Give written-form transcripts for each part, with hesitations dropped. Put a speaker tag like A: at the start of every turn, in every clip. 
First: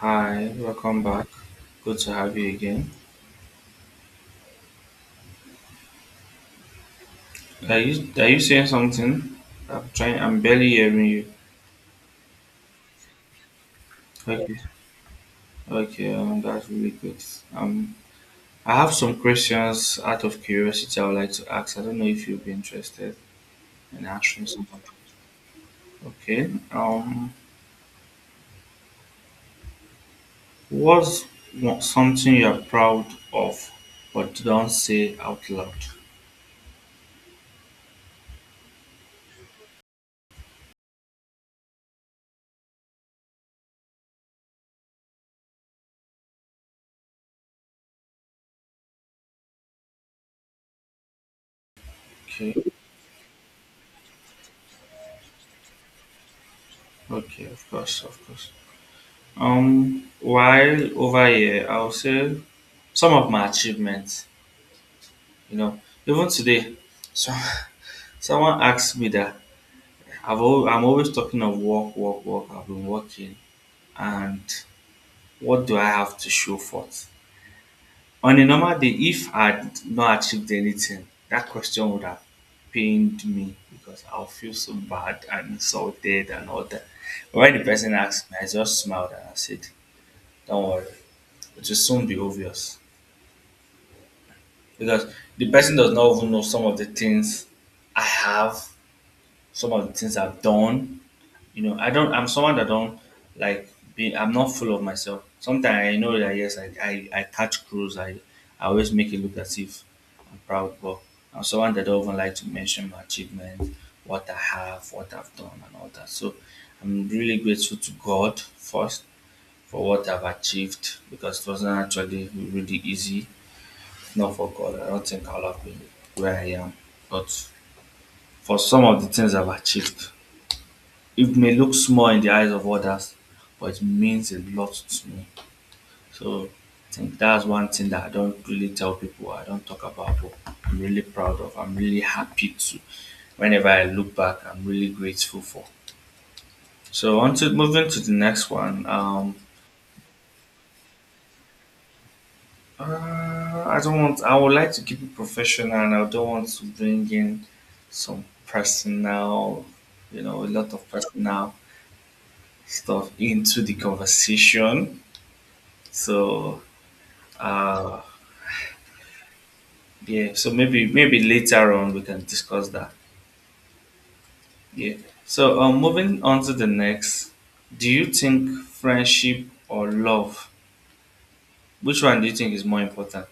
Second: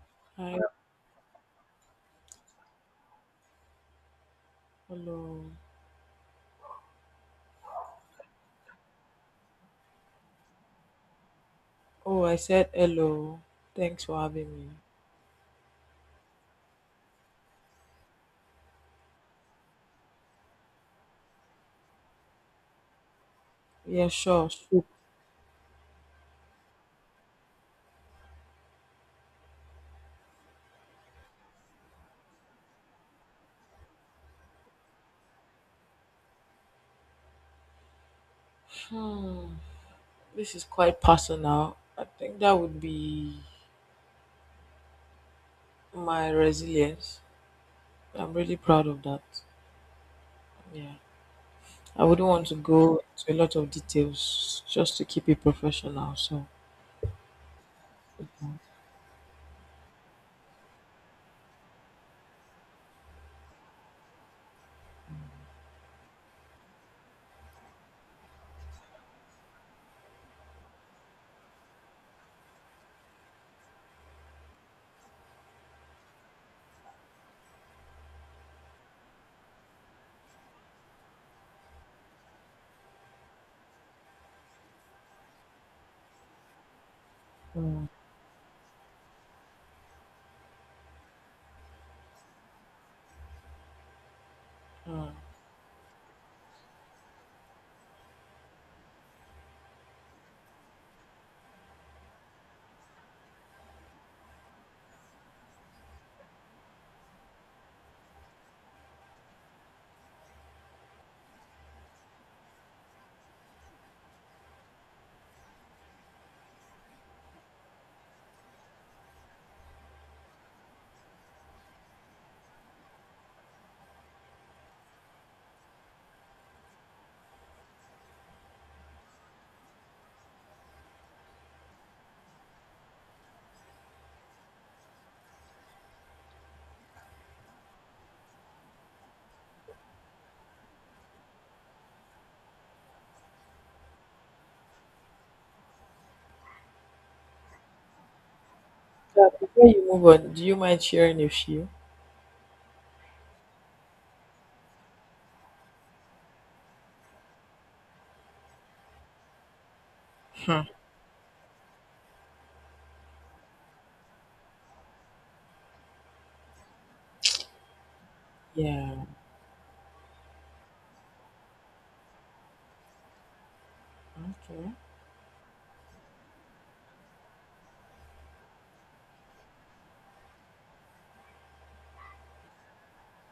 A: Hi,
B: Hi,
A: welcome back. Good to have you again.
B: hello.
A: Are you saying something? I'm trying. I'm barely hearing you.
B: Oh, I said hello. Thanks for
A: Okay,
B: having me.
A: okay, that's really good. Um, I have some questions out of curiosity. I would like to ask. I don't know if you'll be interested in
B: Yeah,
A: answering
B: sure.
A: some of
B: soup.
A: them. Okay. Um, what's something you're proud of, but don't say out loud?
B: Hmm. This is quite personal. I think that would be my resilience. I'm really proud of that. Yeah. I wouldn't want to
A: Okay.
B: go into a lot of details just to keep it professional. So,
A: Okay. Of course. Of course. While over here, I'll say some of my achievements. You know, even today, so someone asked me that I'm always talking of work, work, work. I've been working, and what do I have to show for it? On a normal day, if I had not achieved anything, that question would have pained me because I'll feel so bad and insulted and all that. But when the
B: hmm,
A: person asked me, I just smiled and I said, "Don't worry, it will soon be obvious."
B: hmm.
A: Because the person does not even know some of the things I have, some of the things I've done. You know, I don't. I'm someone that don't like be. I'm not full of myself. Sometimes I know that yes, I catch crews. I always make it look as if I'm proud, but I'm someone that don't even like to mention my achievements, what I have, what I've done, and all that. So I'm really grateful to God first for what I've achieved because it wasn't actually really easy not for God, I don't think I'll have been where I am. But for some of the things I've achieved, it may look small in the eyes of others, but it means a lot to me. So I think that's one thing that I don't really tell people, I don't talk about, but I'm really proud of. I'm really happy to. Whenever I look back, I'm really grateful for. So on to moving to the next one.
B: Yeah, before you move on, do you mind sharing a few?
A: I don't want. I would like to keep it professional, and I don't want to bring in some personal, you know, a lot of personal stuff into the conversation. So, uh,
B: Yeah.
A: yeah. So maybe later on we can discuss that.
B: Okay.
A: Yeah. So, moving on to the next. Do you think friendship or love? Which one do you think is more important?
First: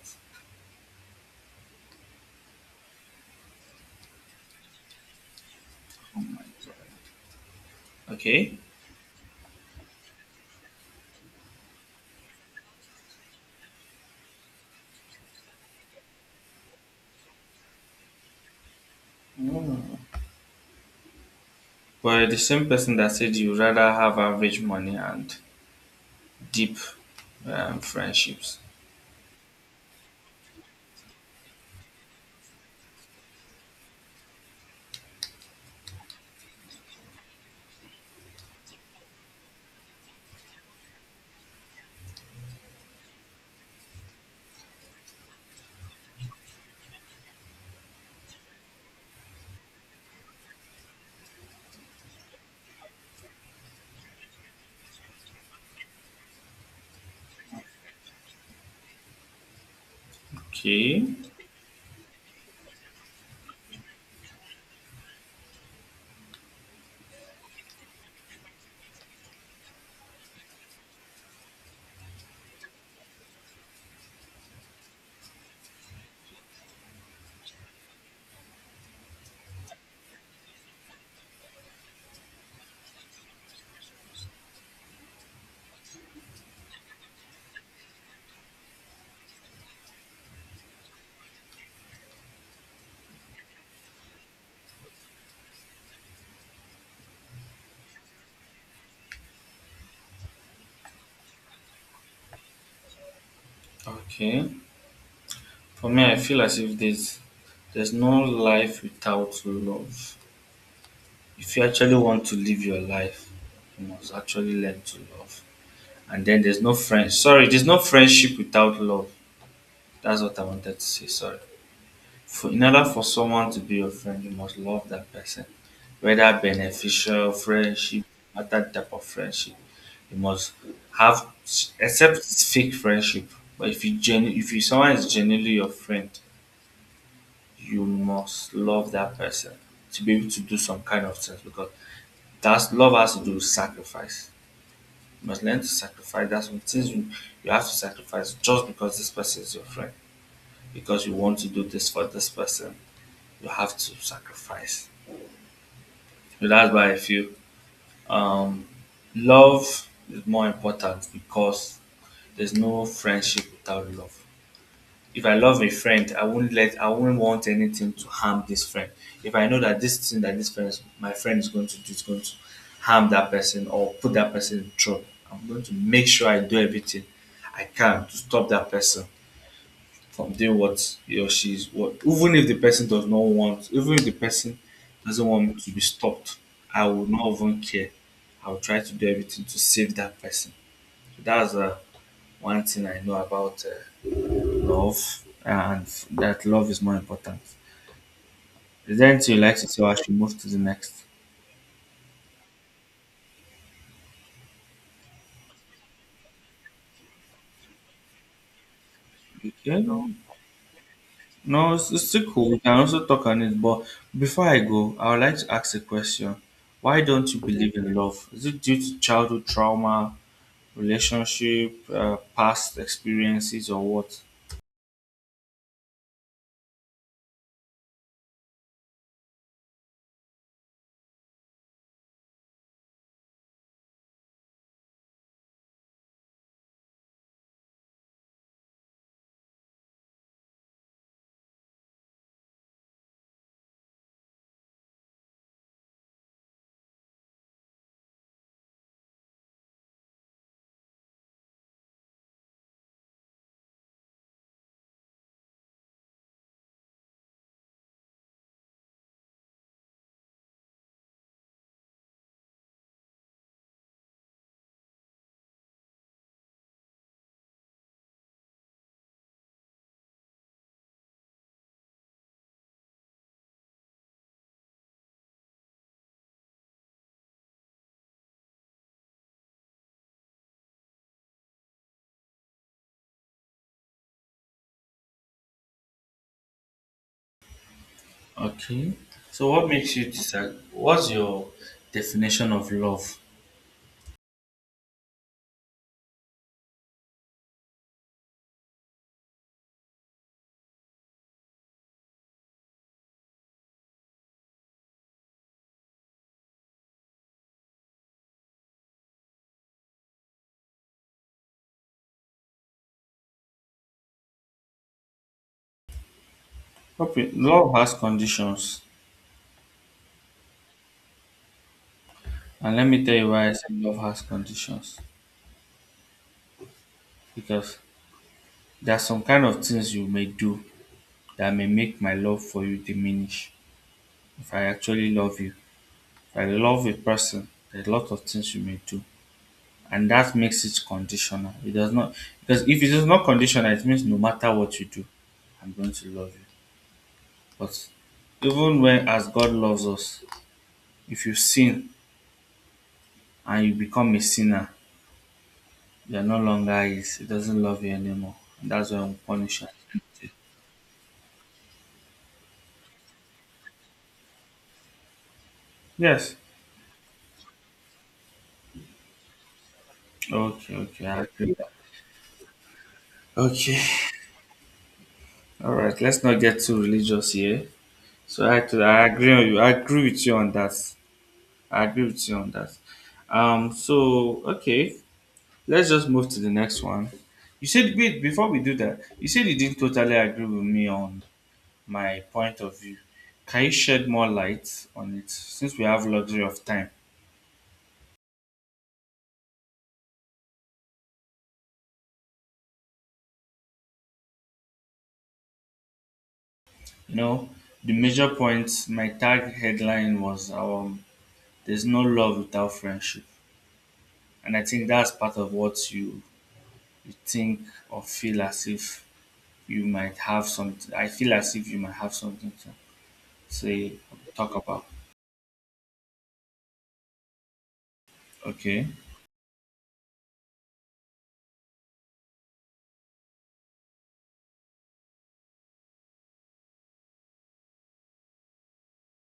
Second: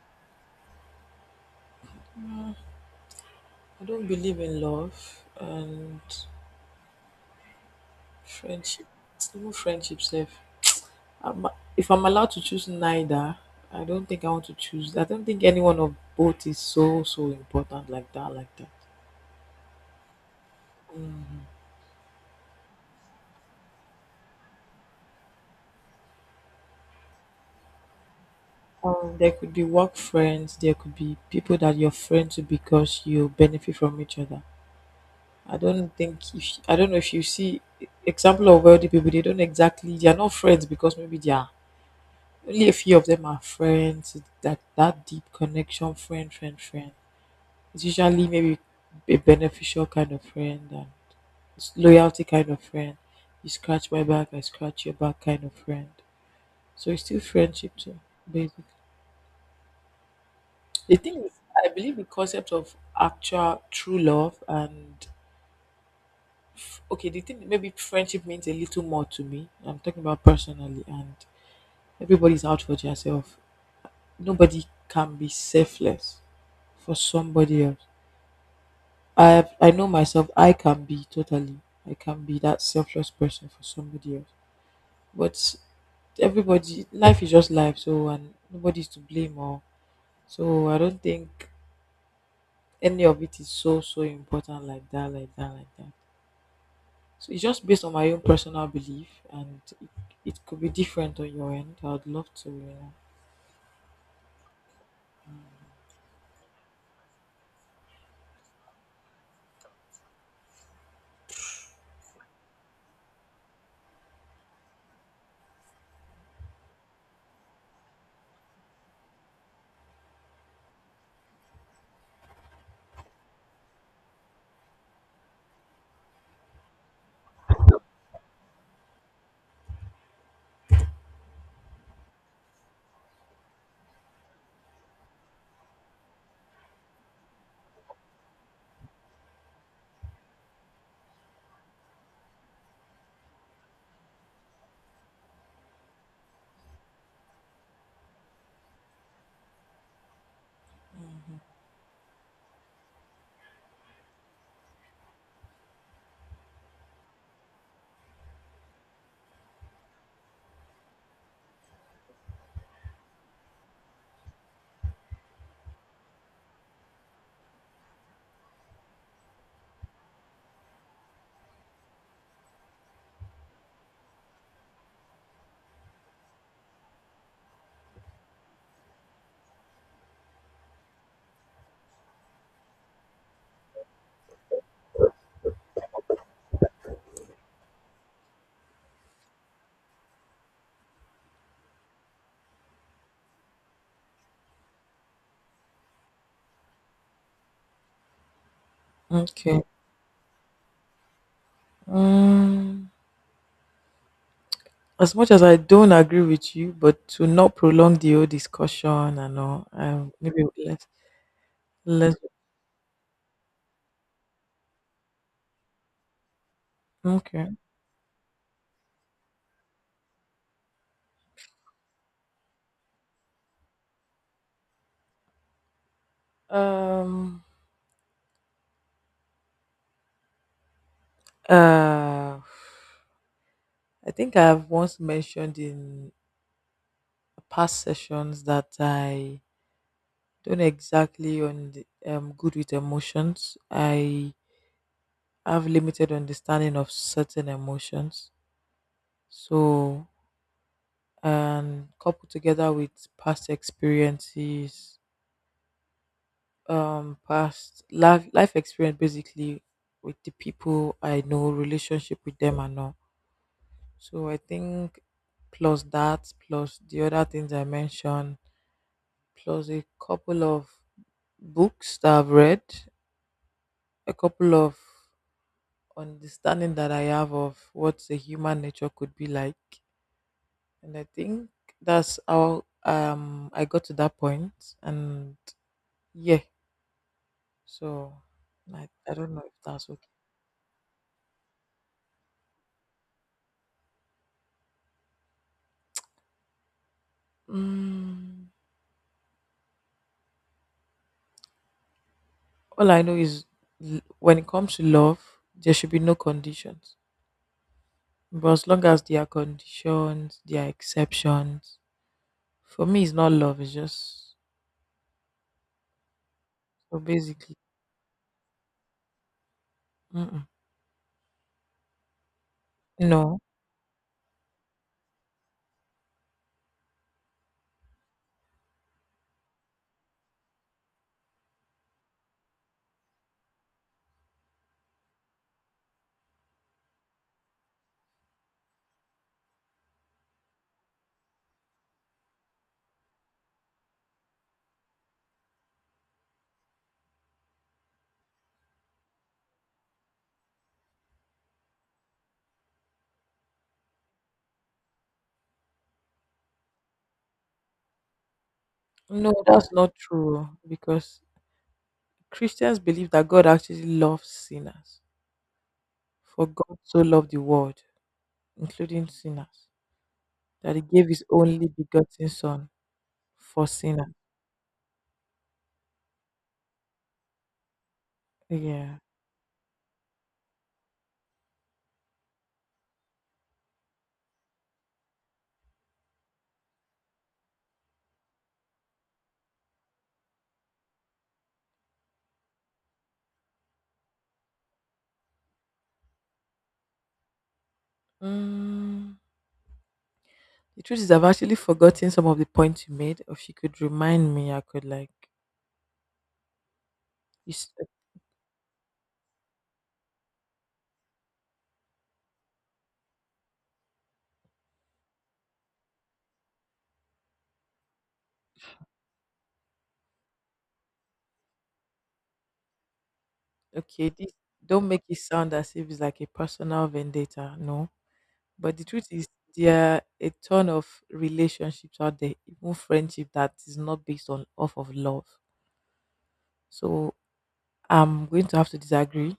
B: I don't believe in love and
A: Okay.
B: friendship. It's even friendship, safe. Um, if I'm allowed to choose neither, I don't think I want to choose. I don't think any one of both is so important like that, like that. Mm.
A: But the same person that said you rather have average money and deep friendships.
B: There could be work friends. There could be people that you're friends with because you benefit from each other. I don't think, if I don't know if you see example of wealthy people, they don't exactly, they are not friends because maybe they are only a few of them are friends. That deep connection, friend, friend, friend. It's usually maybe a beneficial kind of friend. And it's loyalty kind of friend. You scratch my back, I scratch your back kind of friend. So it's still friendship too, basically. The
A: Okay,
B: thing is, I believe the concept of actual true love and okay, the thing maybe friendship means a little more to me. I'm talking about personally, and everybody's out for themselves. Nobody can be selfless for somebody else. I have, I know myself. I can be totally. I can be that selfless person for somebody else. But everybody, life is just life, so, and nobody's to blame or so. I don't think any of it is so important like that, like that, like that. So it's just based on my own personal belief, and it could be different on your end. I'd love to.
A: okay. For me, I feel as if there's no life without love. If you actually want to live your life, you must actually learn to love. And then there's no friend. Sorry, there's no friendship without love. That's what I wanted to say. Sorry. For, in order for someone to be your friend, you must love that person. Whether beneficial friendship, other type of friendship. You must have except it's fake friendship. But if you someone is genuinely your friend, you must love that person to be able to do some kind of things because that's love has to do with sacrifice. You must learn to sacrifice. That's some things you have to sacrifice just because this person is your friend. Because you want to do this for this person, you have to sacrifice. So that's why I feel Um, love is more important because there's no friendship without love. If I love a friend, I won't let I won't want anything to harm this friend. If I know that this thing that my friend is going to do is going to harm that person or put that person in trouble, I'm going to make sure I do everything I can to stop that person from something what he or she's what even if the person does not want even if the person doesn't want me to be stopped. I will not even care. I will try to do everything to save that person. So that's one thing I know about love, and that love is more important. Is there anything you like
B: Okay.
A: to say or I should move to the next?
B: Um, as much as I don't agree with you, but to not prolong the whole discussion and all,
A: Okay, no,
B: maybe let's
A: no, it's
B: let's
A: still cool. We can also talk on it, but before I go I would like to ask a question. Why don't you
B: okay.
A: believe in love? Is it due to childhood trauma? Relationship, past experiences, or what?
B: Um. Uh. I think I have once mentioned in past sessions that I don't exactly on the, good with emotions. I have limited understanding of certain emotions. So, and coupled together with past experiences, past life experience, basically with the people I know, relationship with them and all. So I think plus that, plus the other things I mentioned, plus a couple of books that I've read, a couple of understanding that I have of what the human nature could be like. And I think that's how I got to that point. And yeah, so I,
A: Okay.
B: I don't know
A: So,
B: if
A: what
B: that's
A: makes you
B: okay.
A: decide? What's your definition of love?
B: Mm, all I know is when it comes to love, there should be no conditions. But as long as there are conditions, there are exceptions. For me, it's not love. It's just so
A: Okay,
B: basically,
A: love has conditions,
B: mm-mm.
A: and let me tell you
B: No.
A: why I say love has conditions. Because there are some kind of things you may do that may make my love for you diminish. If I actually love you, if I love a person, there are a lot of things you may do, and that makes it conditional. It does not because if it is not conditional, it means no matter what you do, I'm going to love you. But even when as God loves us, if you sin and you become a sinner, you're no longer his. He doesn't love you anymore. And that's when we
B: No,
A: punish us.
B: that's not true because Christians believe that God actually loves sinners.
A: Yes.
B: For God so loved the world, including sinners,
A: Okay,
B: that he
A: okay,
B: gave
A: I
B: his
A: agree.
B: only begotten son for
A: Okay.
B: sinners.
A: All right, let's not get too religious here. So I to
B: Yeah.
A: I agree on you. I agree with you on that. I agree with you on that. So okay. Let's just move to the next one. You said wait before we do that. You said you didn't totally agree with me on my point of view. Can you shed more light on it since we have luxury of time?
B: Mm, the truth is, I've actually forgotten some of the points you made. If you could remind me, I could like.
A: You know,
B: You, s-
A: the major points. My tag headline was "There's no love without friendship," and I think that's part of what you think or feel as if you might have something. I feel as if you might have something to say
B: okay, this,
A: talk about.
B: don't make it sound as if it's like a personal vendetta. No. But the
A: Okay,
B: truth is, there are a ton of relationships out there, even friendship that is not based on off of love. So I'm going to have to disagree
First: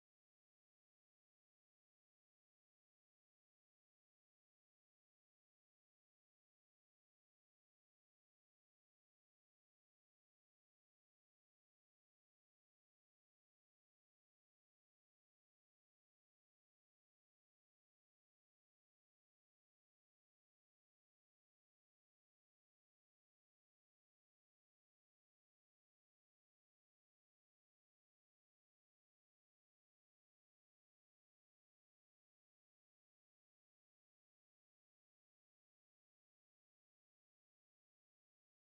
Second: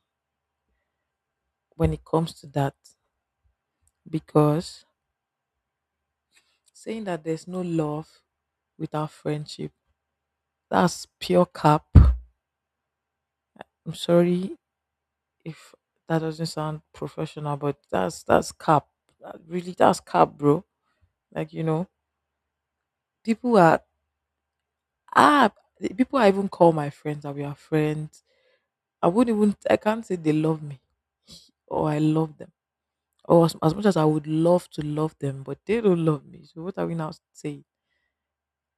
B: when it comes to that because saying that there's no love without friendship, that's pure cap. I'm sorry if that doesn't sound professional, but that's cap. That really, that's cap, bro. Like you know, people are ah, people I even call my friends that we are friends, I wouldn't even, I can't say they love me or I love them. Or as much as I would love to love them, but they don't love me. So what are we now saying?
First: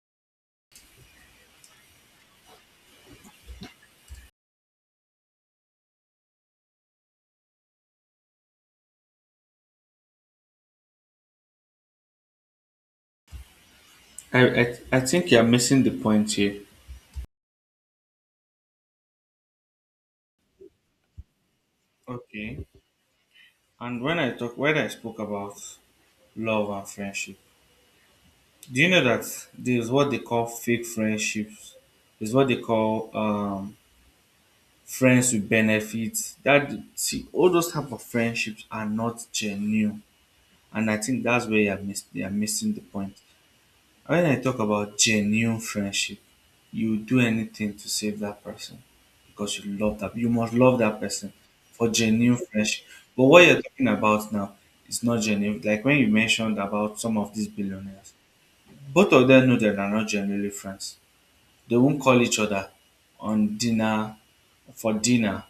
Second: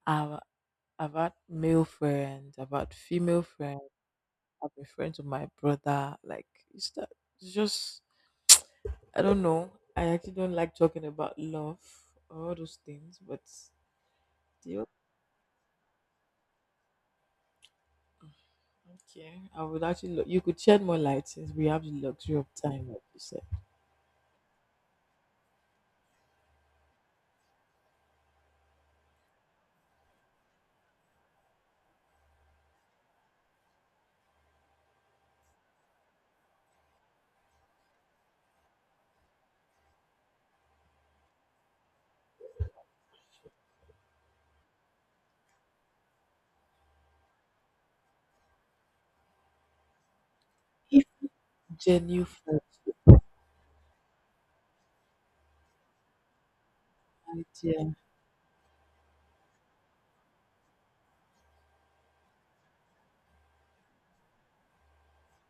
B: I've, I've had male friends, I've had female friends, I've been friends with my brother. Like it's that, it's just I don't know. I actually don't like talking about love or all those things, but
A: I I,
B: still
A: I think you're missing the point here.
B: okay. I would actually you could shed more light since we have the luxury of
A: Okay.
B: time, like you said.
A: And when I talk when I spoke about love and friendship, do you know that there's what they call fake friendships? Is what they call friends with benefits. That see all those type of friendships are not genuine. And I think that's where you're missing the point. When I talk about genuine friendship, you do anything to save that person because you love that. You must love that
B: If
A: person for
B: genuine
A: genuine
B: friends,
A: friendship. But what you're talking about now is not genuine. Like when you mentioned about some of these
B: yeah.
A: billionaires, both of them know that they're not genuinely friends. They won't call each other on dinner for dinner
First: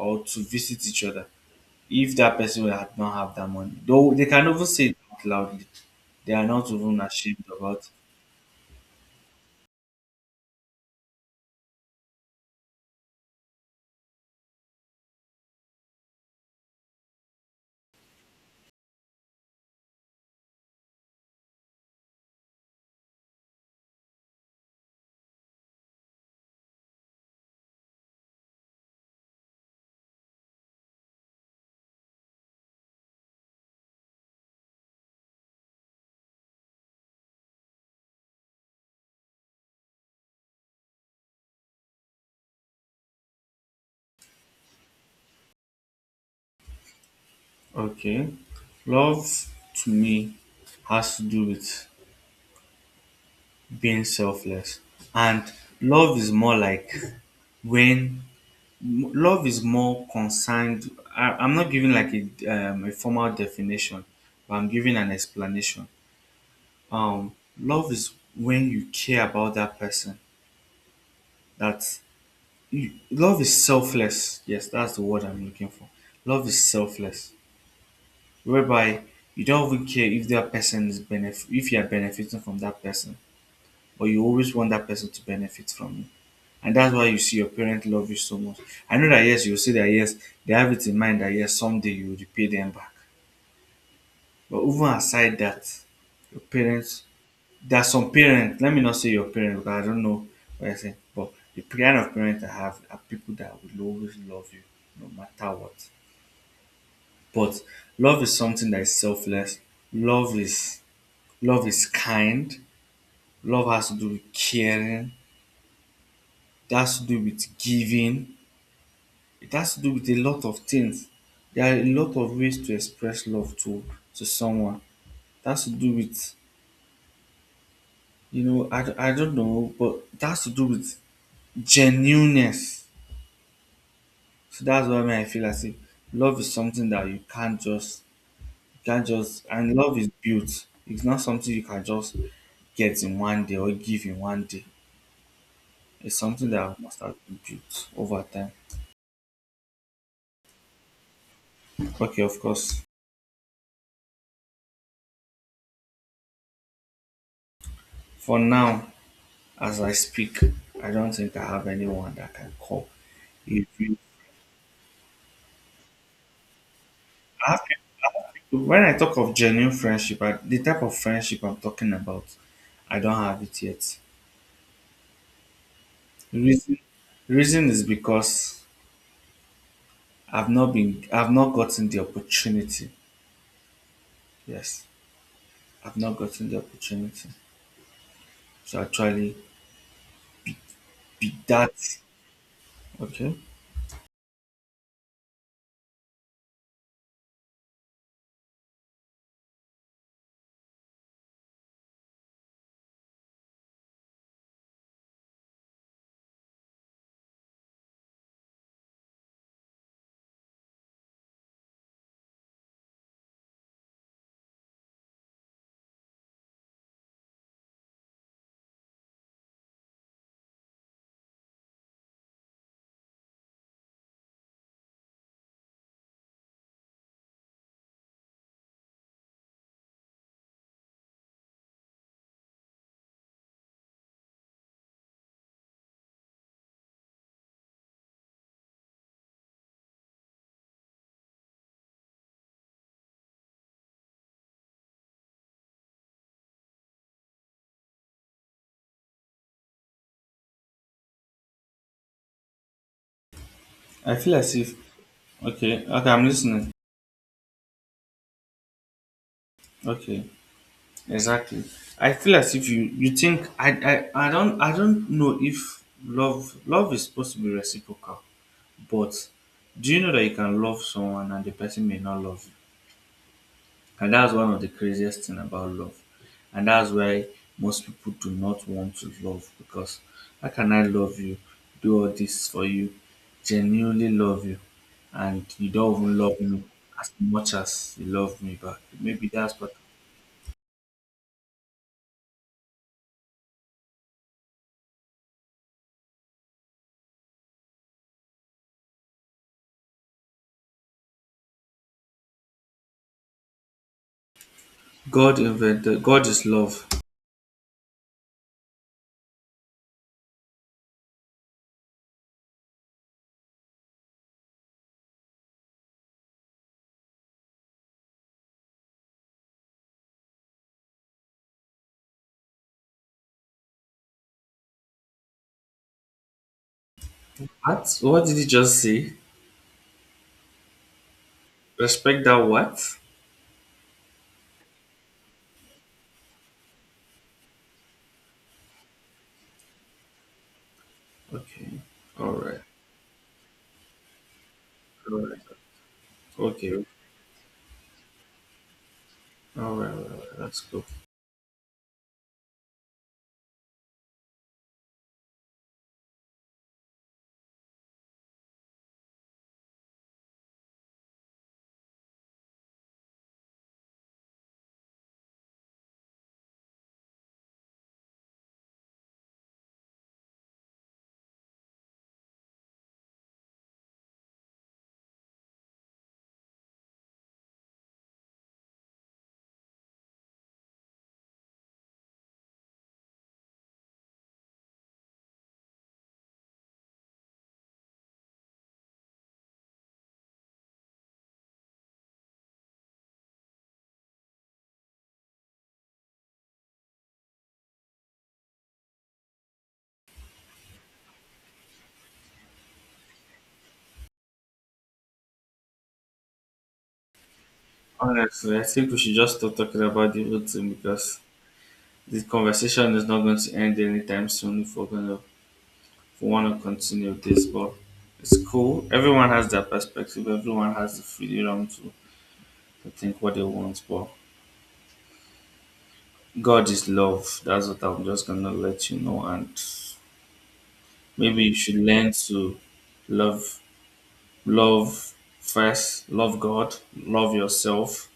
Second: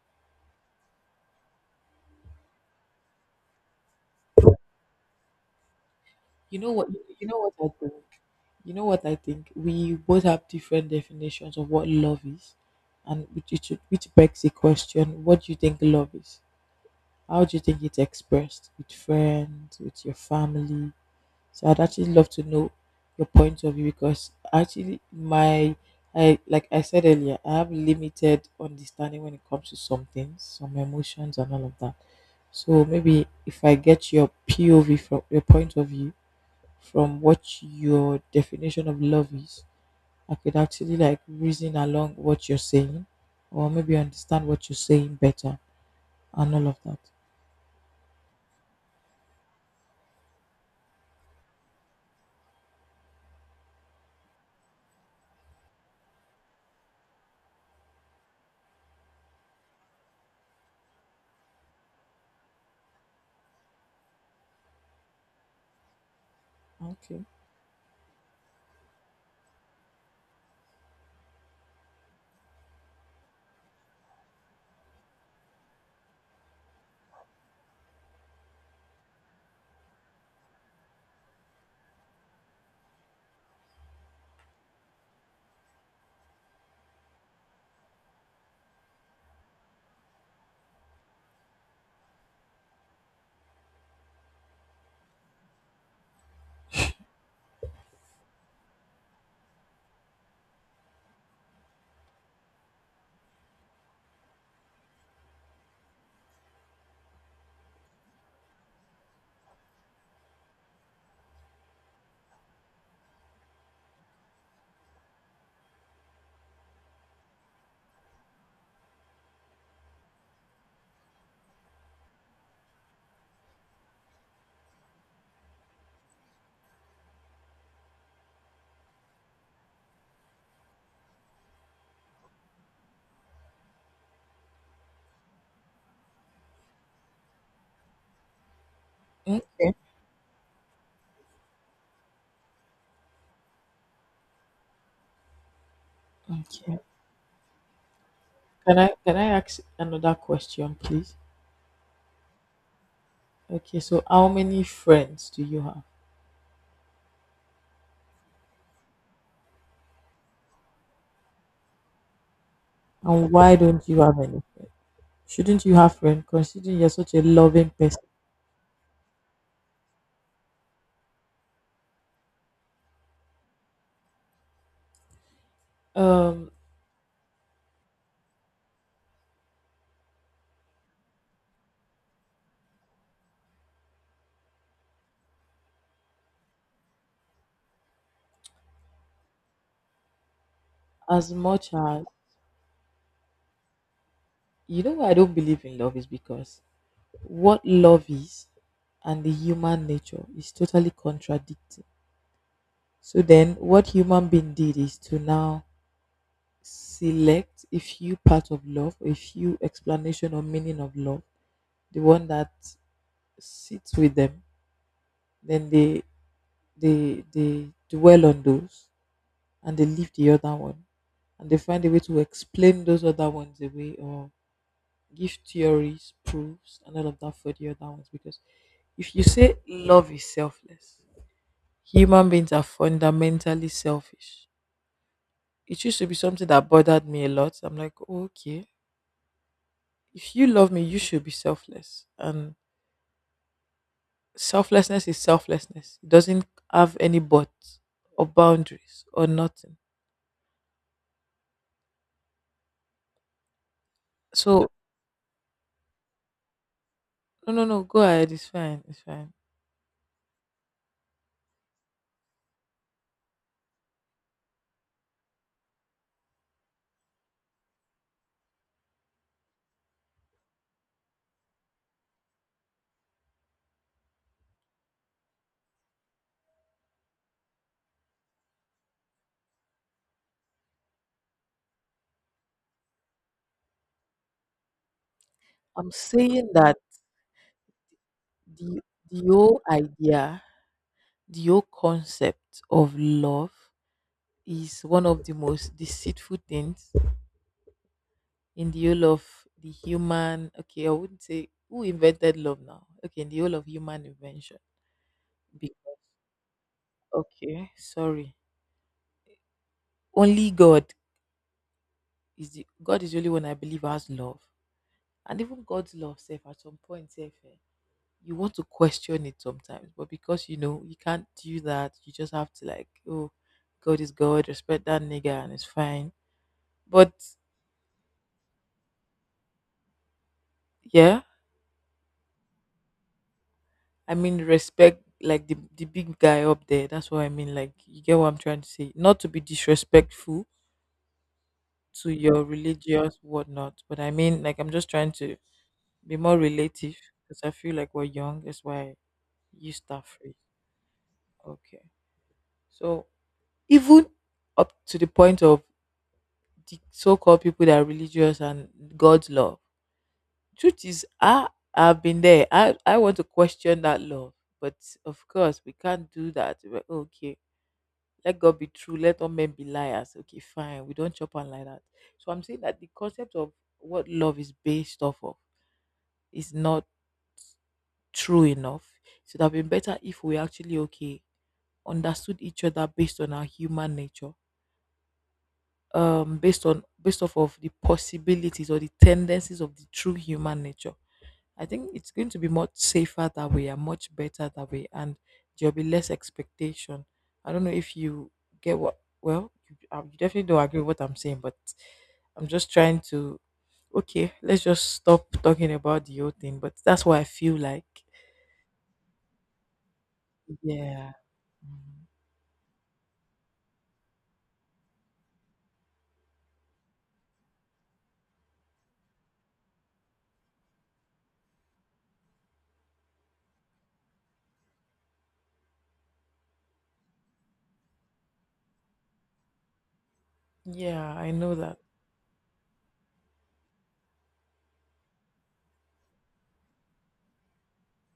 A: or to visit each other if that person had not have that money. Though they can even say it out loudly. They are
B: You
A: not
B: know what?
A: even
B: You know
A: ashamed
B: what I
A: about
B: think. You know what I think. We both have different definitions of what love is, and which it should, which begs the question: what do you think love is? How do you think it's expressed with friends, with your family? So I'd actually love to know your point of view because actually, my I like I said earlier, I have limited understanding when it comes to some things, some emotions, and all of that. So maybe if I get your POV, from your point of view, from what your definition of love is, I could actually like reason along what you're saying or maybe understand what you're saying better and all of that.
A: Okay. Love to me has to do with being selfless. And love is more like when love is more concerned. I'm not giving like a formal definition, but I'm giving an explanation.
B: Okay.
A: Um, Love is when you care about that person. That you, love is selfless. Yes, that's the word I'm looking for. Love is selfless whereby you don't even care if that person is benefit if you are benefiting from that person, but you always want that person to benefit from you. And that's why you see your parents love you so much. I know that yes you will say that yes they have it in mind that yes someday you will repay them back. But even aside that, your parents there are some parents let me not say your parents because I don't know what I say, but the kind of parents I have are people that will always love you no matter what. But love is something that is selfless. Love is Love is kind. Love has to do with caring. It has to do with giving. It has to do with a lot of things. There are a lot of ways to express love to someone. It has to do with you know I don't know, but it has to do with genuineness. So that's why me I feel as if love is something that you can't just and
B: Okay.
A: love is built. It's not something you can just get in one day or give in one day. It's something
B: Okay.
A: that must have been built over time.
B: Can I ask another question, please?
A: Okay, of course.
B: Okay, so how many friends do you have?
A: For now, as I speak, I don't think I have anyone that can call.
B: And why
A: If
B: don't
A: you
B: you have any friends? Shouldn't you have friends considering you're such a
A: I have
B: loving person?
A: people, when I talk of genuine friendship, I, the type of friendship I'm talking about, I don't have it yet. The
B: Um
A: reason, the reason is because I've not gotten the opportunity. Yes, I've not gotten the opportunity to actually
B: as
A: be that.
B: much as,
A: Okay,
B: you know why I don't believe in love is because what love is and the human nature is totally contradicting. So then what human being did is to now select a few part of love, a few explanation or meaning of love, the one that sits with them, then they dwell on those and they leave the other one, and they find a way to explain those other ones away or give theories, proofs, and all of that for the other ones. Because if you say love is selfless, human beings are fundamentally selfish. It used to be something that bothered me a lot. I'm like, "Oh, okay, if you love me, you should be selfless." And selflessness is selflessness. It doesn't have any buts or boundaries or nothing.
A: I feel as
B: So
A: if. Okay, okay, I'm listening.
B: no, no, no. Go ahead. It's fine. It's fine.
A: Okay. Exactly. I feel as if you think I don't know if love is supposed to be reciprocal, but do you know that you can love someone and the person may not love you? And that's one of the craziest thing about love. And that's why most people do not want to love because how can I love you, do all this for you, genuinely love you, and you
B: I'm
A: don't even love
B: saying
A: me
B: that
A: as much as you love me back?
B: the the
A: Maybe that's
B: whole
A: what
B: idea, the whole concept of love is one of the most deceitful things in the whole of the human, okay, I wouldn't say who invented love now, okay, in the whole of human invention.
A: God
B: Be-
A: invented. God is love.
B: okay, sorry, only God is, the God is the only one I believe has love. And even God's love self at some point self, you want to question it sometimes but because you know you can't do that, you just have to like, oh, God is God, respect that nigga, and it's fine. But
A: What? What did you just say?
B: yeah,
A: Respect that what?
B: I mean respect like the big guy up there. That's what I mean. Like, you get what I'm trying to say. Not to be disrespectful
A: Okay.
B: to
A: All
B: your
A: right.
B: religious whatnot, but I mean like I'm just trying
A: All
B: to
A: right.
B: be more
A: Okay.
B: relative because I feel like we're young. That's why I
A: All
B: use
A: right. All
B: that
A: right. all
B: phrase.
A: right. That's cool.
B: Okay. So even up to the point of the so-called people that are religious and God's love, truth is, I've been there. I want to question that love, but of course we can't do that. We're okay. Let God be true, let all men be liars. Okay, fine. We don't chop on like that. So I'm saying that the concept of what love is based off of is not true enough. So it would have been better if we actually okay understood each other based on our human nature. Based on, based off of the possibilities or the tendencies of the true human nature, I think it's going to be much safer that way and much better that way, and there'll be less expectation. I don't know if you get what. Well, you, you definitely don't agree with what I'm saying, but I'm just trying to. Okay, let's just stop talking about the old thing. But that's what I feel like.
A: Honestly, I think we should just stop talking about the whole thing
B: Yeah.
A: because
B: Mhm.
A: this conversation is not going to end anytime soon if we want to continue this. But it's cool. Everyone has their perspective. Everyone has the freedom to think what they want. But God is love. That's what I'm just gonna let you know. And
B: Yeah, I
A: maybe you
B: know
A: should
B: that.
A: learn to love love first, love God, love yourself,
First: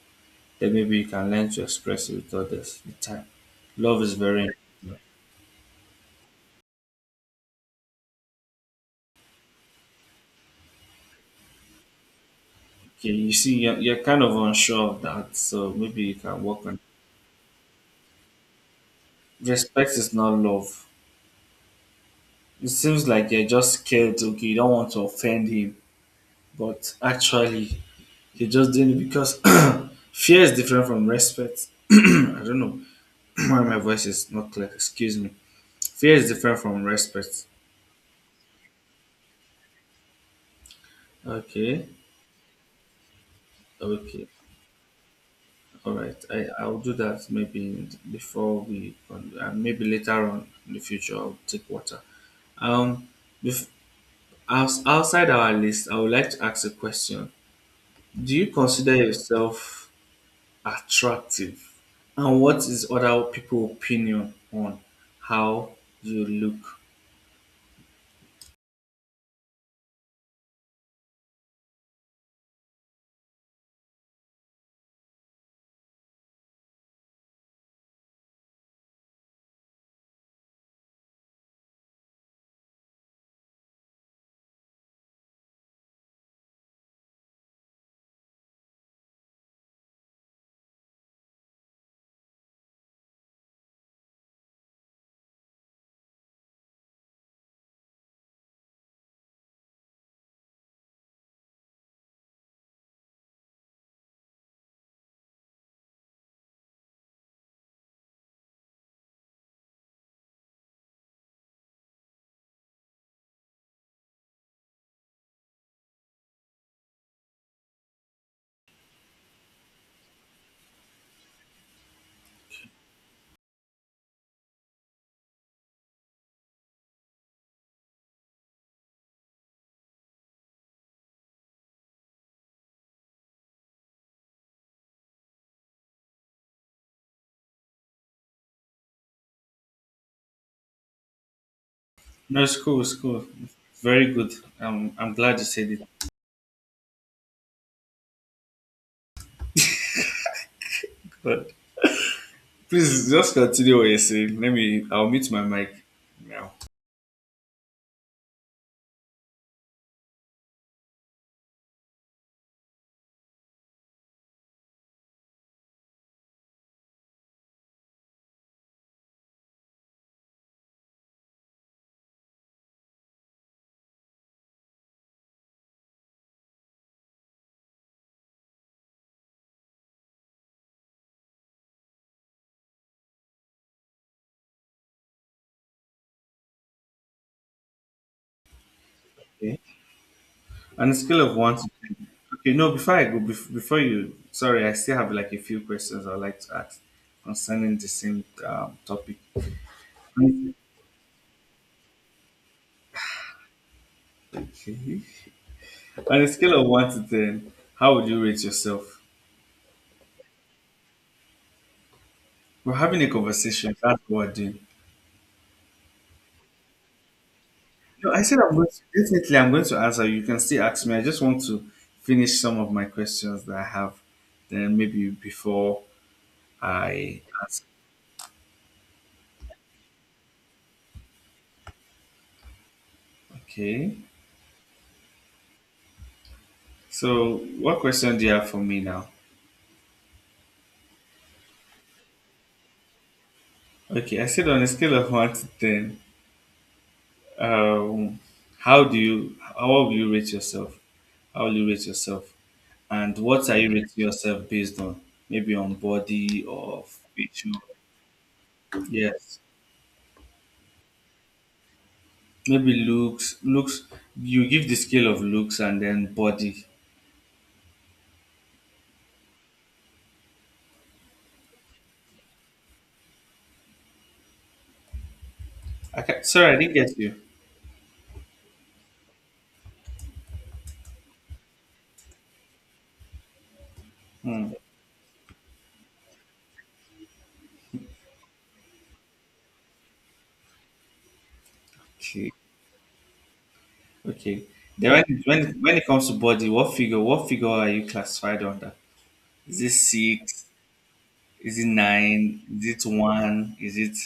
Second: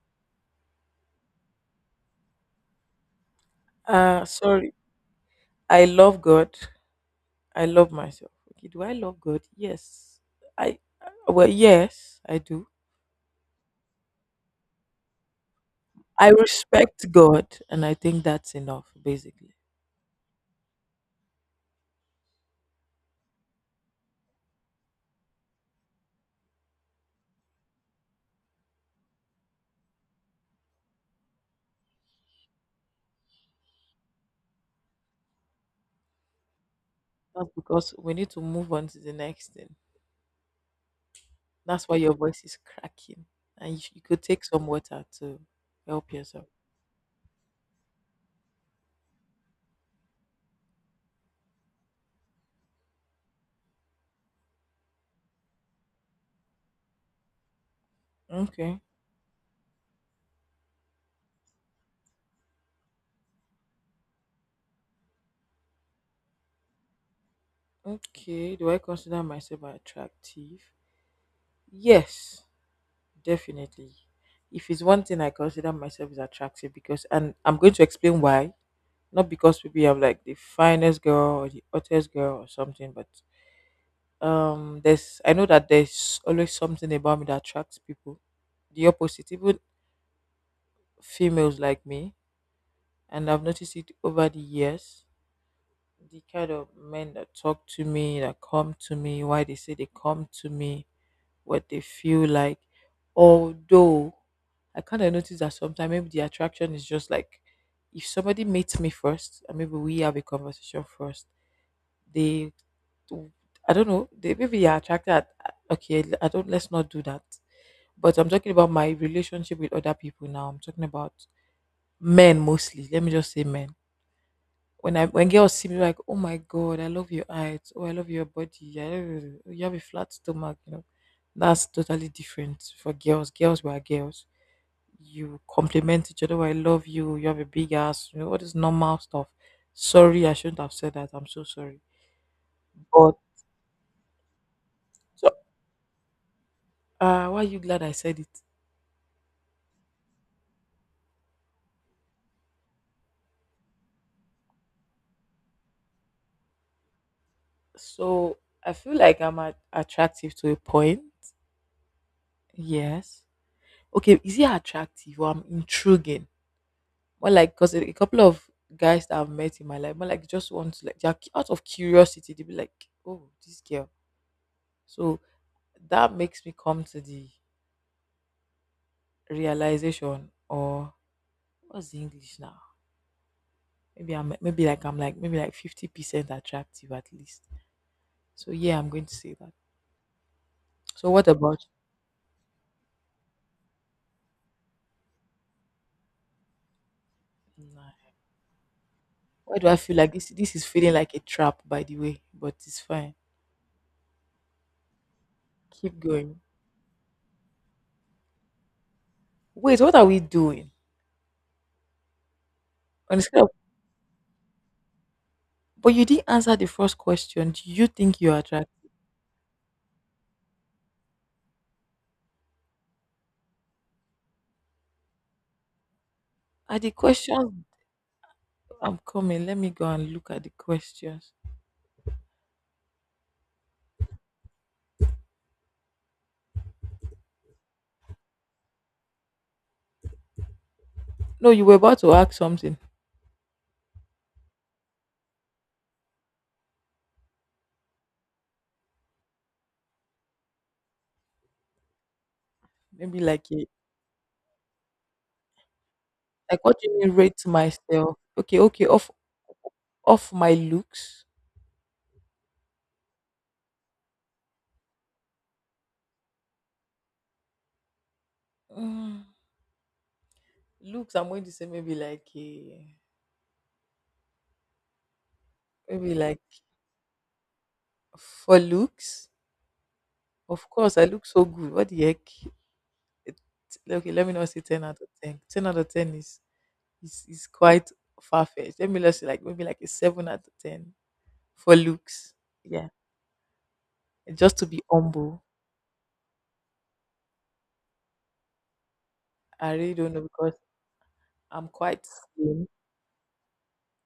A: then maybe you can learn to express it with others with time. Love is very.
B: Sorry. I love God. I love myself. Okay, do I love God? Yes. I well, yes, I do.
A: Okay. You see, you're kind of unsure of that, so maybe you
B: I
A: can work on
B: respect God, and I think that's enough,
A: it.
B: basically.
A: respect. Is not love. It seems like you're just scared. Okay, you don't want to offend him, but actually, you're just doing it because fear is different from respect. I don't know why my voice is not clear. Excuse me. Fear is different from respect.
B: That's because we need to move on to the next thing.
A: Okay,
B: That's why your voice is cracking, and you could
A: okay.
B: take some water to
A: All
B: help
A: right, I
B: yourself.
A: I'll do that maybe maybe later on in the future I'll take water. Um, bef- Outside our list, I would like to ask a question. Do you
B: Okay.
A: consider yourself attractive, and what is other people' opinion on how you look?
B: Okay. Do I consider myself attractive? Yes, definitely. If it's one thing I consider myself is attractive because, and I'm going to explain why. Not because maybe I'm like the finest girl or the hottest girl or something, but there's, I know that there's always something about me that attracts people. The opposite, even females like me, and I've noticed it over the years. The kind of men that talk to me, that come to me, why they say they come to me, what they feel like. Although I kind of notice that sometimes maybe the attraction is just like if somebody meets me first, and maybe we have a conversation first, they, I don't know, they, maybe you're attracted at, okay, I don't, let's not do that. But I'm talking about my relationship with other people now. I'm talking about men mostly. Let me just say men. When girls see me like, oh my god, I love your eyes, oh I love your body, I love you, you have a flat stomach. That's totally different for girls. Girls were girls. You compliment each other, "Oh, I love you, you have a big ass, all this normal stuff." Sorry, I shouldn't have said that. I'm so sorry.
A: No, it's cool. It's
B: But
A: cool. Very good. I'm glad you said it.
B: Why are you glad I said it?
A: But please just continue what you're saying. Let me. I'll mute my mic now.
B: So I feel like I'm attractive to a point. Yes. Okay, is he attractive, or I'm intriguing? More like, because a couple of guys that I've met in my life, more like just want to, like, they're out of curiosity. They be like, oh, this girl. So that makes me come to the realization, or what's the English now? Maybe I'm, maybe like I'm, like maybe like 50% attractive at least. So yeah, I'm going to say that.
A: On a
B: So what
A: scale of one to
B: about
A: ten. Okay, no, before I go, sorry, I still have like a few questions I'd like to ask
B: you?
A: concerning
B: Nah.
A: the same topic.
B: Why do I feel like this? This is feeling like a trap, by the way, but it's fine.
A: Okay.
B: Keep
A: On a
B: going.
A: scale of 1 to 10, how would you rate yourself?
B: Wait, what are we doing?
A: We're having a
B: On a scale of-
A: conversation. That's what we're doing.
B: But you didn't answer the first question. Do you
A: No,
B: think
A: I said
B: you're
A: I'm going
B: attractive?
A: to, definitely I'm going to answer. You can still ask me. I just want to finish some of my questions that I have. Then maybe before
B: Are the
A: I
B: questions?
A: ask.
B: I'm coming. Let me go and look at the questions.
A: Okay. So, what question do you have for me now?
B: No, you were about to ask something.
A: Okay, I said on a scale of 1 to 10, um, how will you rate yourself? How will you rate yourself? And
B: Maybe like
A: what are
B: a,
A: you rating yourself based on? Maybe on body
B: like what
A: or
B: do you mean rate
A: feature.
B: myself? Okay, okay, off
A: Yes.
B: off my looks.
A: Maybe looks. Looks. You give the scale of looks and then body.
B: Mm, looks, I'm going to say maybe like a,
A: I
B: maybe
A: can,
B: like,
A: sorry, I didn't get you.
B: for looks. Of course, I look so good. What the heck? It, okay, let me not
A: Hmm.
B: say 10 out of 10. 10 out of 10 is quite far fetched. Let me just say like maybe like a 7 out of 10 for
A: Okay.
B: looks. Yeah.
A: Okay.
B: Just to be
A: Then when,
B: humble.
A: when when it comes to body, what figure are you classified under? Is it
B: I really don't know
A: six?
B: because
A: Is it
B: I'm quite
A: nine?
B: slim.
A: Is it one? Is it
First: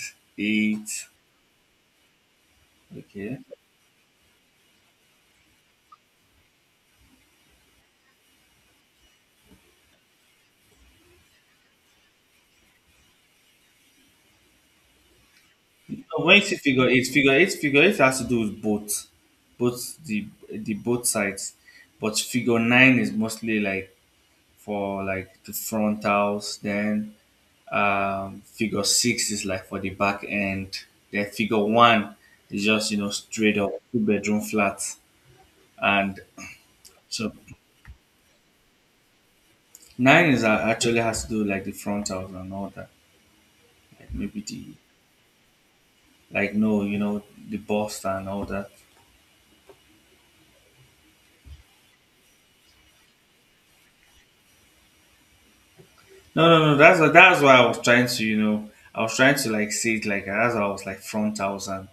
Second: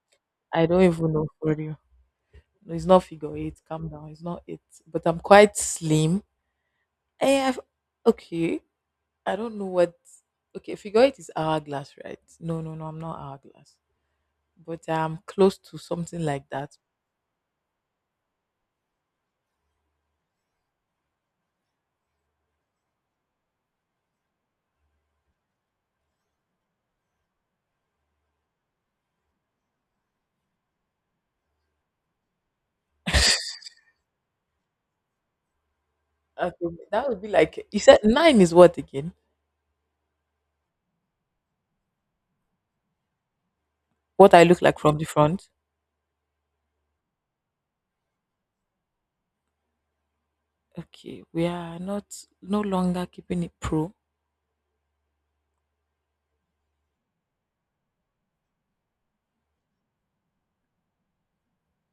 B: I don't
A: eight?
B: even know for real. No, it's not figure
A: Okay.
B: eight. Calm down. It's not it. But I'm quite slim. Eh, I've- okay. I don't know what. Okay, figure eight is hourglass, right? No, no, no. I'm not hourglass, but I'm close to something
A: No, when you
B: like
A: see
B: that.
A: figure eight, figure eight has to do with both, both the the both sides, but figure nine is mostly like for like the frontals. Then figure six is like for the back end. Then figure one is just, you know, straight up two-bedroom flats, and
B: Okay, that would be
A: so
B: like, you said nine is what again?
A: nine is actually has to do with, like, the frontals and all that, like
B: What
A: maybe
B: I look
A: the,
B: like from the front.
A: like, no, you know, the boss and all that.
B: Okay, we are not no longer keeping it pro.
A: No, no, no, that's why I was trying to you know I was trying to like say it like as I was like front house, and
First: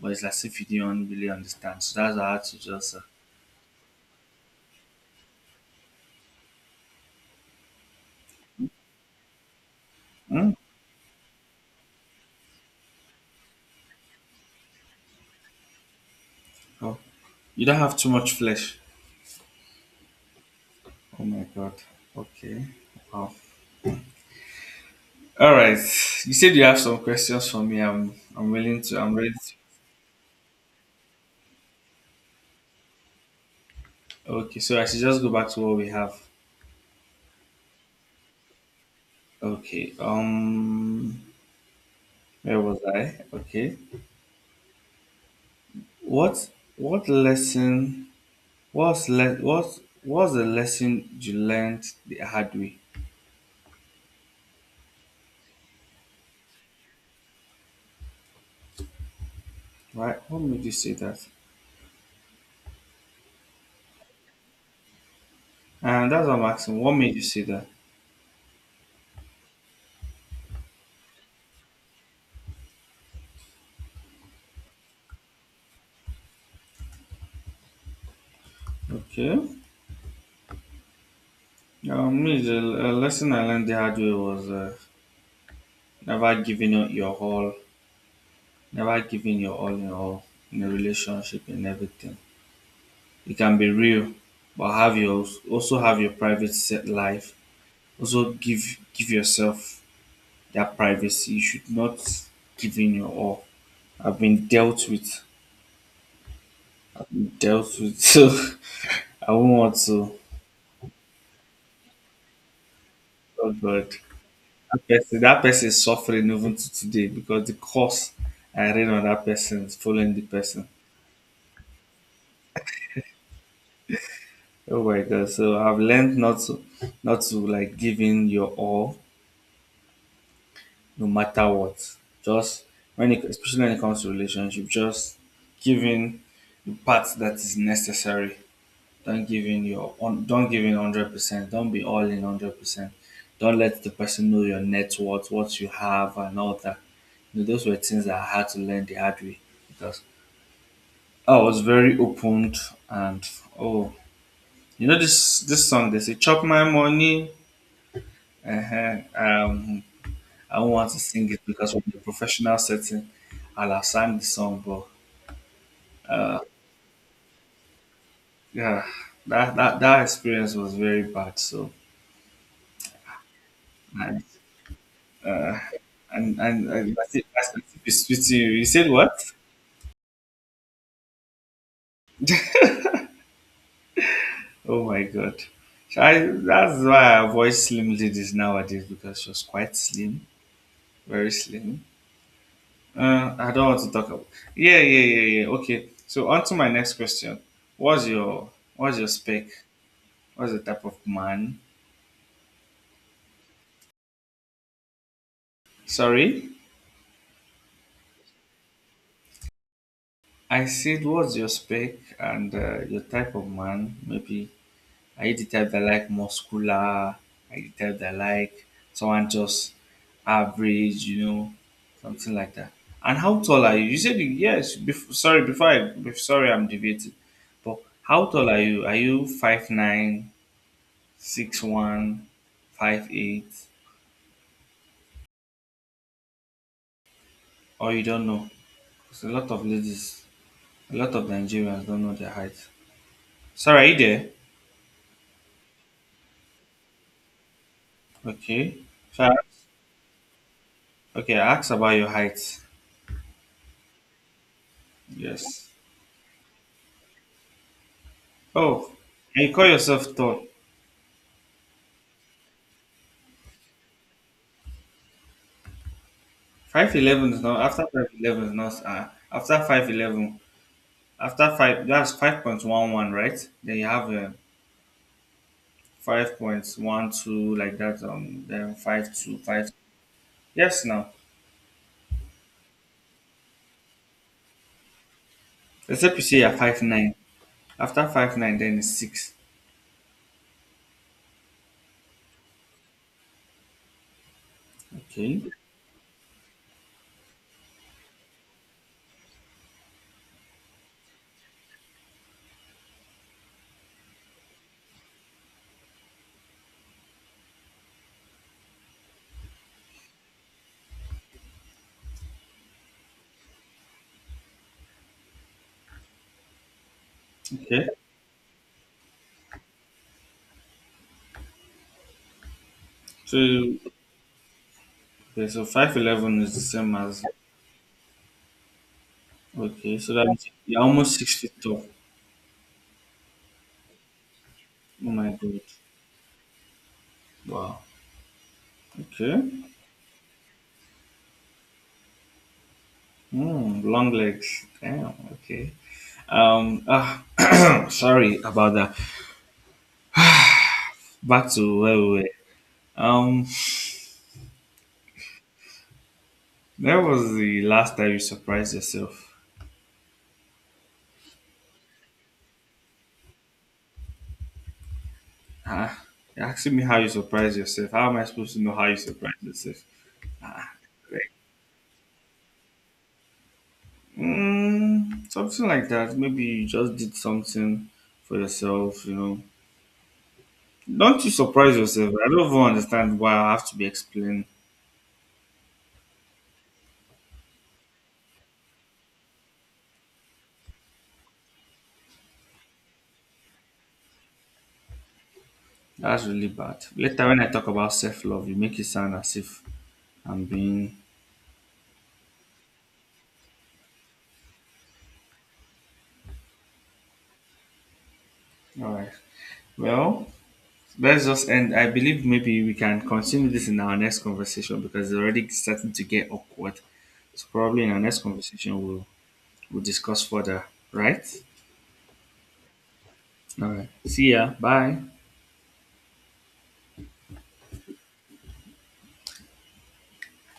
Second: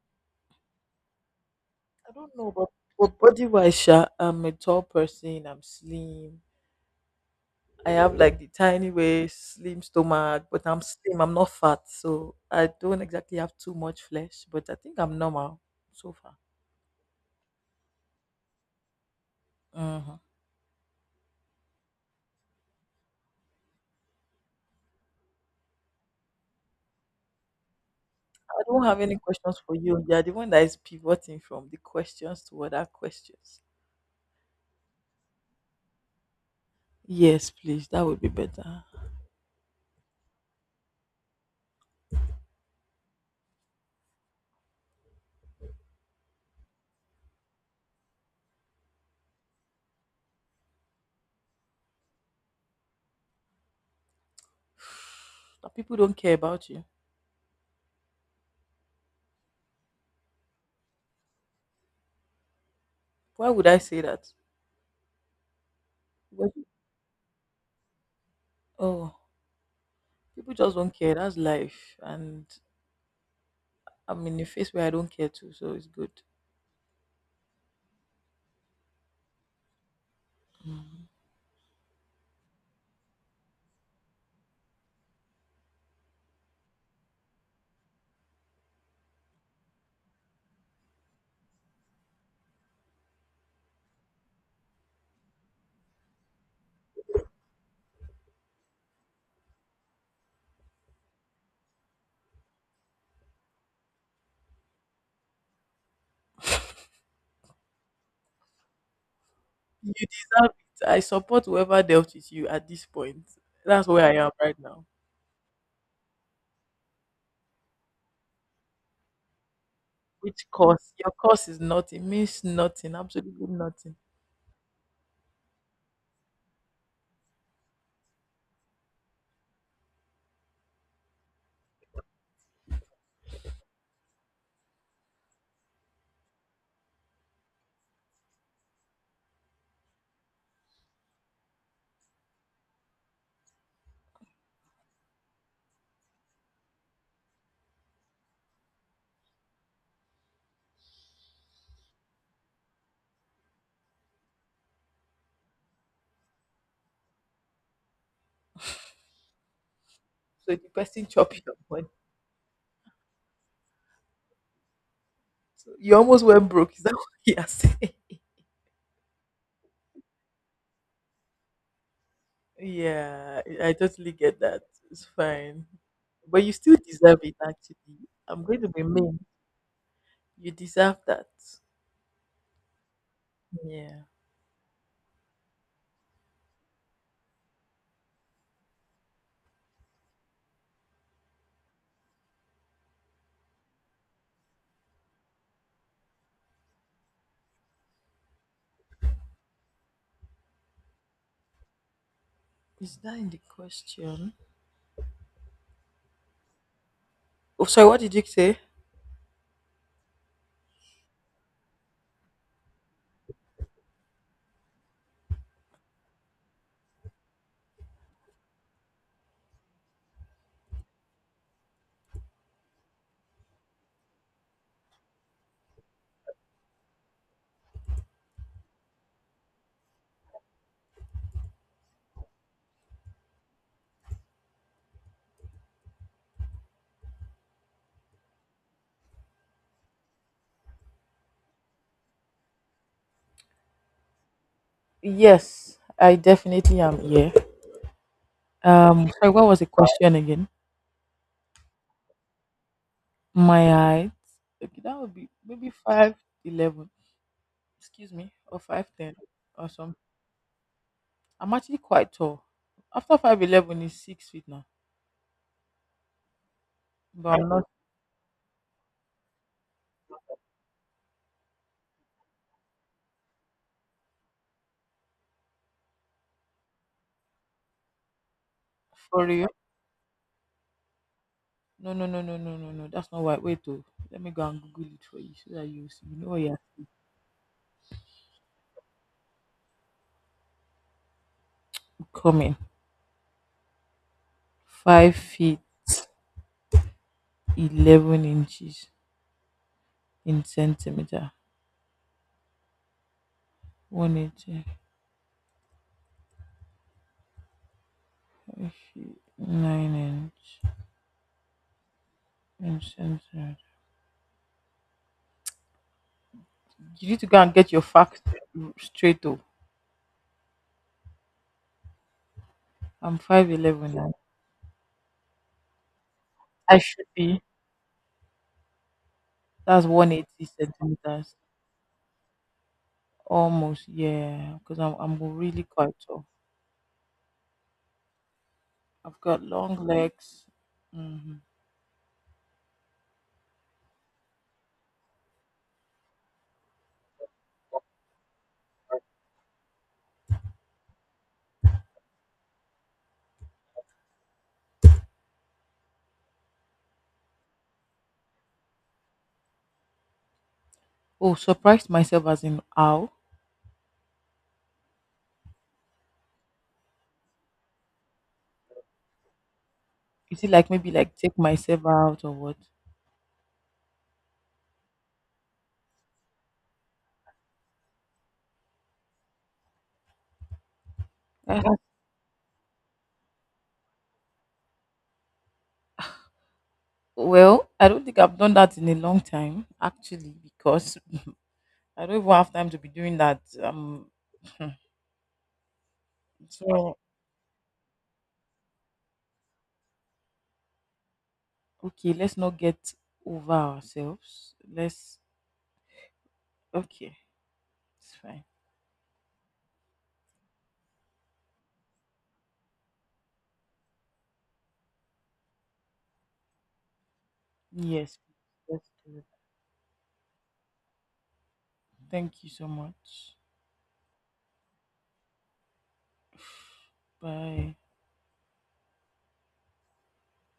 A: but it's as if you didn't really understand, so
B: I
A: that's how I
B: don't
A: had
B: know,
A: to
B: but,
A: just
B: but body wise, I'm a tall person, I'm slim. I have like the tiny waist, slim stomach,
A: hmm?
B: but I'm slim, I'm not fat, so I don't exactly have too much flesh, but I think I'm normal so far.
A: Oh, you don't have too much flesh.
B: Hmm.
A: Oh my god. Okay. Wow. All right, you said you have some questions for me, i'm i'm
B: I
A: willing
B: don't
A: to
B: have
A: i'm
B: any
A: ready to.
B: questions for you. You're the one that is pivoting from the questions to other questions.
A: Okay, so I should just go back to what we have.
B: Yes, please, that would be better.
A: Okay. Where was I? Okay. What what lesson What's le- what's the lesson you learned the hard way?
B: That people don't care about you.
A: Right? What made you say that?
B: Why would I say that?
A: And that's what I'm
B: Because-
A: asking. What made you say that?
B: oh, people just don't care. That's life. And I'm in a phase where I don't care too, so it's good.
A: Okay.
B: Mm.
A: Me, the lesson I learned the hard way was never giving up your all, never giving your all in a relationship and everything. It can be real, but have your private set life. Also give yourself that privacy. You should not give in your all. I've been dealt with. Definitely. So I wouldn't want
B: You
A: to.
B: deserve it. I support whoever dealt with you at this point.
A: Oh
B: That's
A: God,
B: where I am right now.
A: that person is suffering even to today because the curse I read on that person is following the
B: Which
A: person.
B: course? Your course is nothing, means nothing, absolutely nothing.
A: Oh my God! So I've learned not to like give in your all, no matter what. Just when it, especially when it comes to relationship, just giving the part that is necessary. Don't give in your on, don't give in 100%. Don't be all in 100%. Don't let the person know your net worth, what you have, and all that. You know, those were things that I had to learn the hard way because I was very opened, and oh, you know, this song they say chop my money. Uh-huh. I
B: So the
A: don't want to
B: person
A: sing
B: chop
A: it
B: your
A: because from
B: money.
A: the professional setting, I'll have sang the song, but
B: So you almost went broke. Is that what you're saying?
A: yeah, that experience was very bad. So.
B: Yeah, I totally
A: I
B: get that. It's fine.
A: and
B: But you
A: and,
B: still
A: and that's
B: deserve
A: it.
B: it,
A: That's
B: actually.
A: that's it.
B: I'm
A: You
B: going
A: you
B: to be
A: said what?
B: mean. You deserve that. Yeah.
A: Oh my god! So I that's why I avoid slim ladies nowadays because she was quite slim, very slim. I don't want to talk about. Yeah, yeah, yeah, yeah. Okay. So on to my next question. What's your what's your spec? What's the type of man?
B: Is that in the question?
A: Sorry,
B: Oh, sorry, what did you say?
A: I said what's your spec and your type of man? Maybe, are you the type that like muscular? Are you the type that like someone just average, you know, something like that? And how tall are you? You said you- yes. Bef- sorry, before I I'm debating. But how tall are you? Are you 5'9", 6'1", 5'8", or you don't know? Because a lot of ladies, a lot of Nigerians don't know their height. Sorry, are you there?
B: Yes, I definitely am here.
A: Okay. So
B: Sorry,
A: I-
B: what was the question again?
A: okay, I asked about your height.
B: My height. Okay, that would be
A: Yes.
B: maybe 5'11". Excuse me, or five
A: Oh,
B: ten
A: and you call
B: or some.
A: yourself tall.
B: I'm actually quite tall. After 5'11" is 6 feet now, but I'm not
A: 5'11" is not after 5'11", after five, that's 5.11, right? Then you have 5.12 like that, then five
B: for
A: two
B: real.
A: five, yes. Now
B: No, no, no, no, no, no, no. That's not why. Wait, oh, let me go and Google it for you so that you see.
A: except
B: You
A: you
B: know
A: say
B: where
A: you're
B: you're
A: 5'9", after 5'9" then it's six.
B: coming. Five
A: Okay,
B: feet. 11 inches in centimeter, 189 inch in centimeter. You need to go and get your
A: okay,
B: facts straight, oh. I'm
A: so, okay,
B: 5'11 now,
A: so 5'11" is the
B: I
A: same
B: should
A: as.
B: be. That's
A: Okay, so that means
B: 180
A: you're almost six
B: centimeters
A: feet tall.
B: almost, yeah, because I'm,
A: Oh
B: I'm
A: my god.
B: really quite tall.
A: Wow.
B: I've
A: Okay.
B: got long legs. Hmm.
A: Mm, long legs. Damn. Okay. Um. ah, sorry about that. Back to where we were. Um. Where was the last time you surprised yourself?
B: Oh, surprised myself, as in how?
A: Huh? You're asking me how you surprise yourself. How am I supposed to know how you surprise yourself?
B: Is it like maybe like
A: Like,
B: take myself out or what?
A: something like that. Maybe you just did something for yourself. You know. Don't you surprise yourself? I don't even understand why I have to be explained.
B: Well, I don't think I've done that in a long time, actually, because I don't even have time to be doing that.
A: That's really bad.
B: So
A: Later, when I talk about self love, you make it sound as if I'm being.
B: okay, let's not get over ourselves. Let's Okay, it's fine.
A: All right. Well, let's just end. I believe maybe we can continue this in our next conversation because it's already starting to get awkward. So probably in our next
B: Yes,
A: conversation
B: let's
A: we'll
B: do it.
A: we'll discuss further. Right?
B: Thank you so much.
A: All right. See ya. Bye.
B: Bye.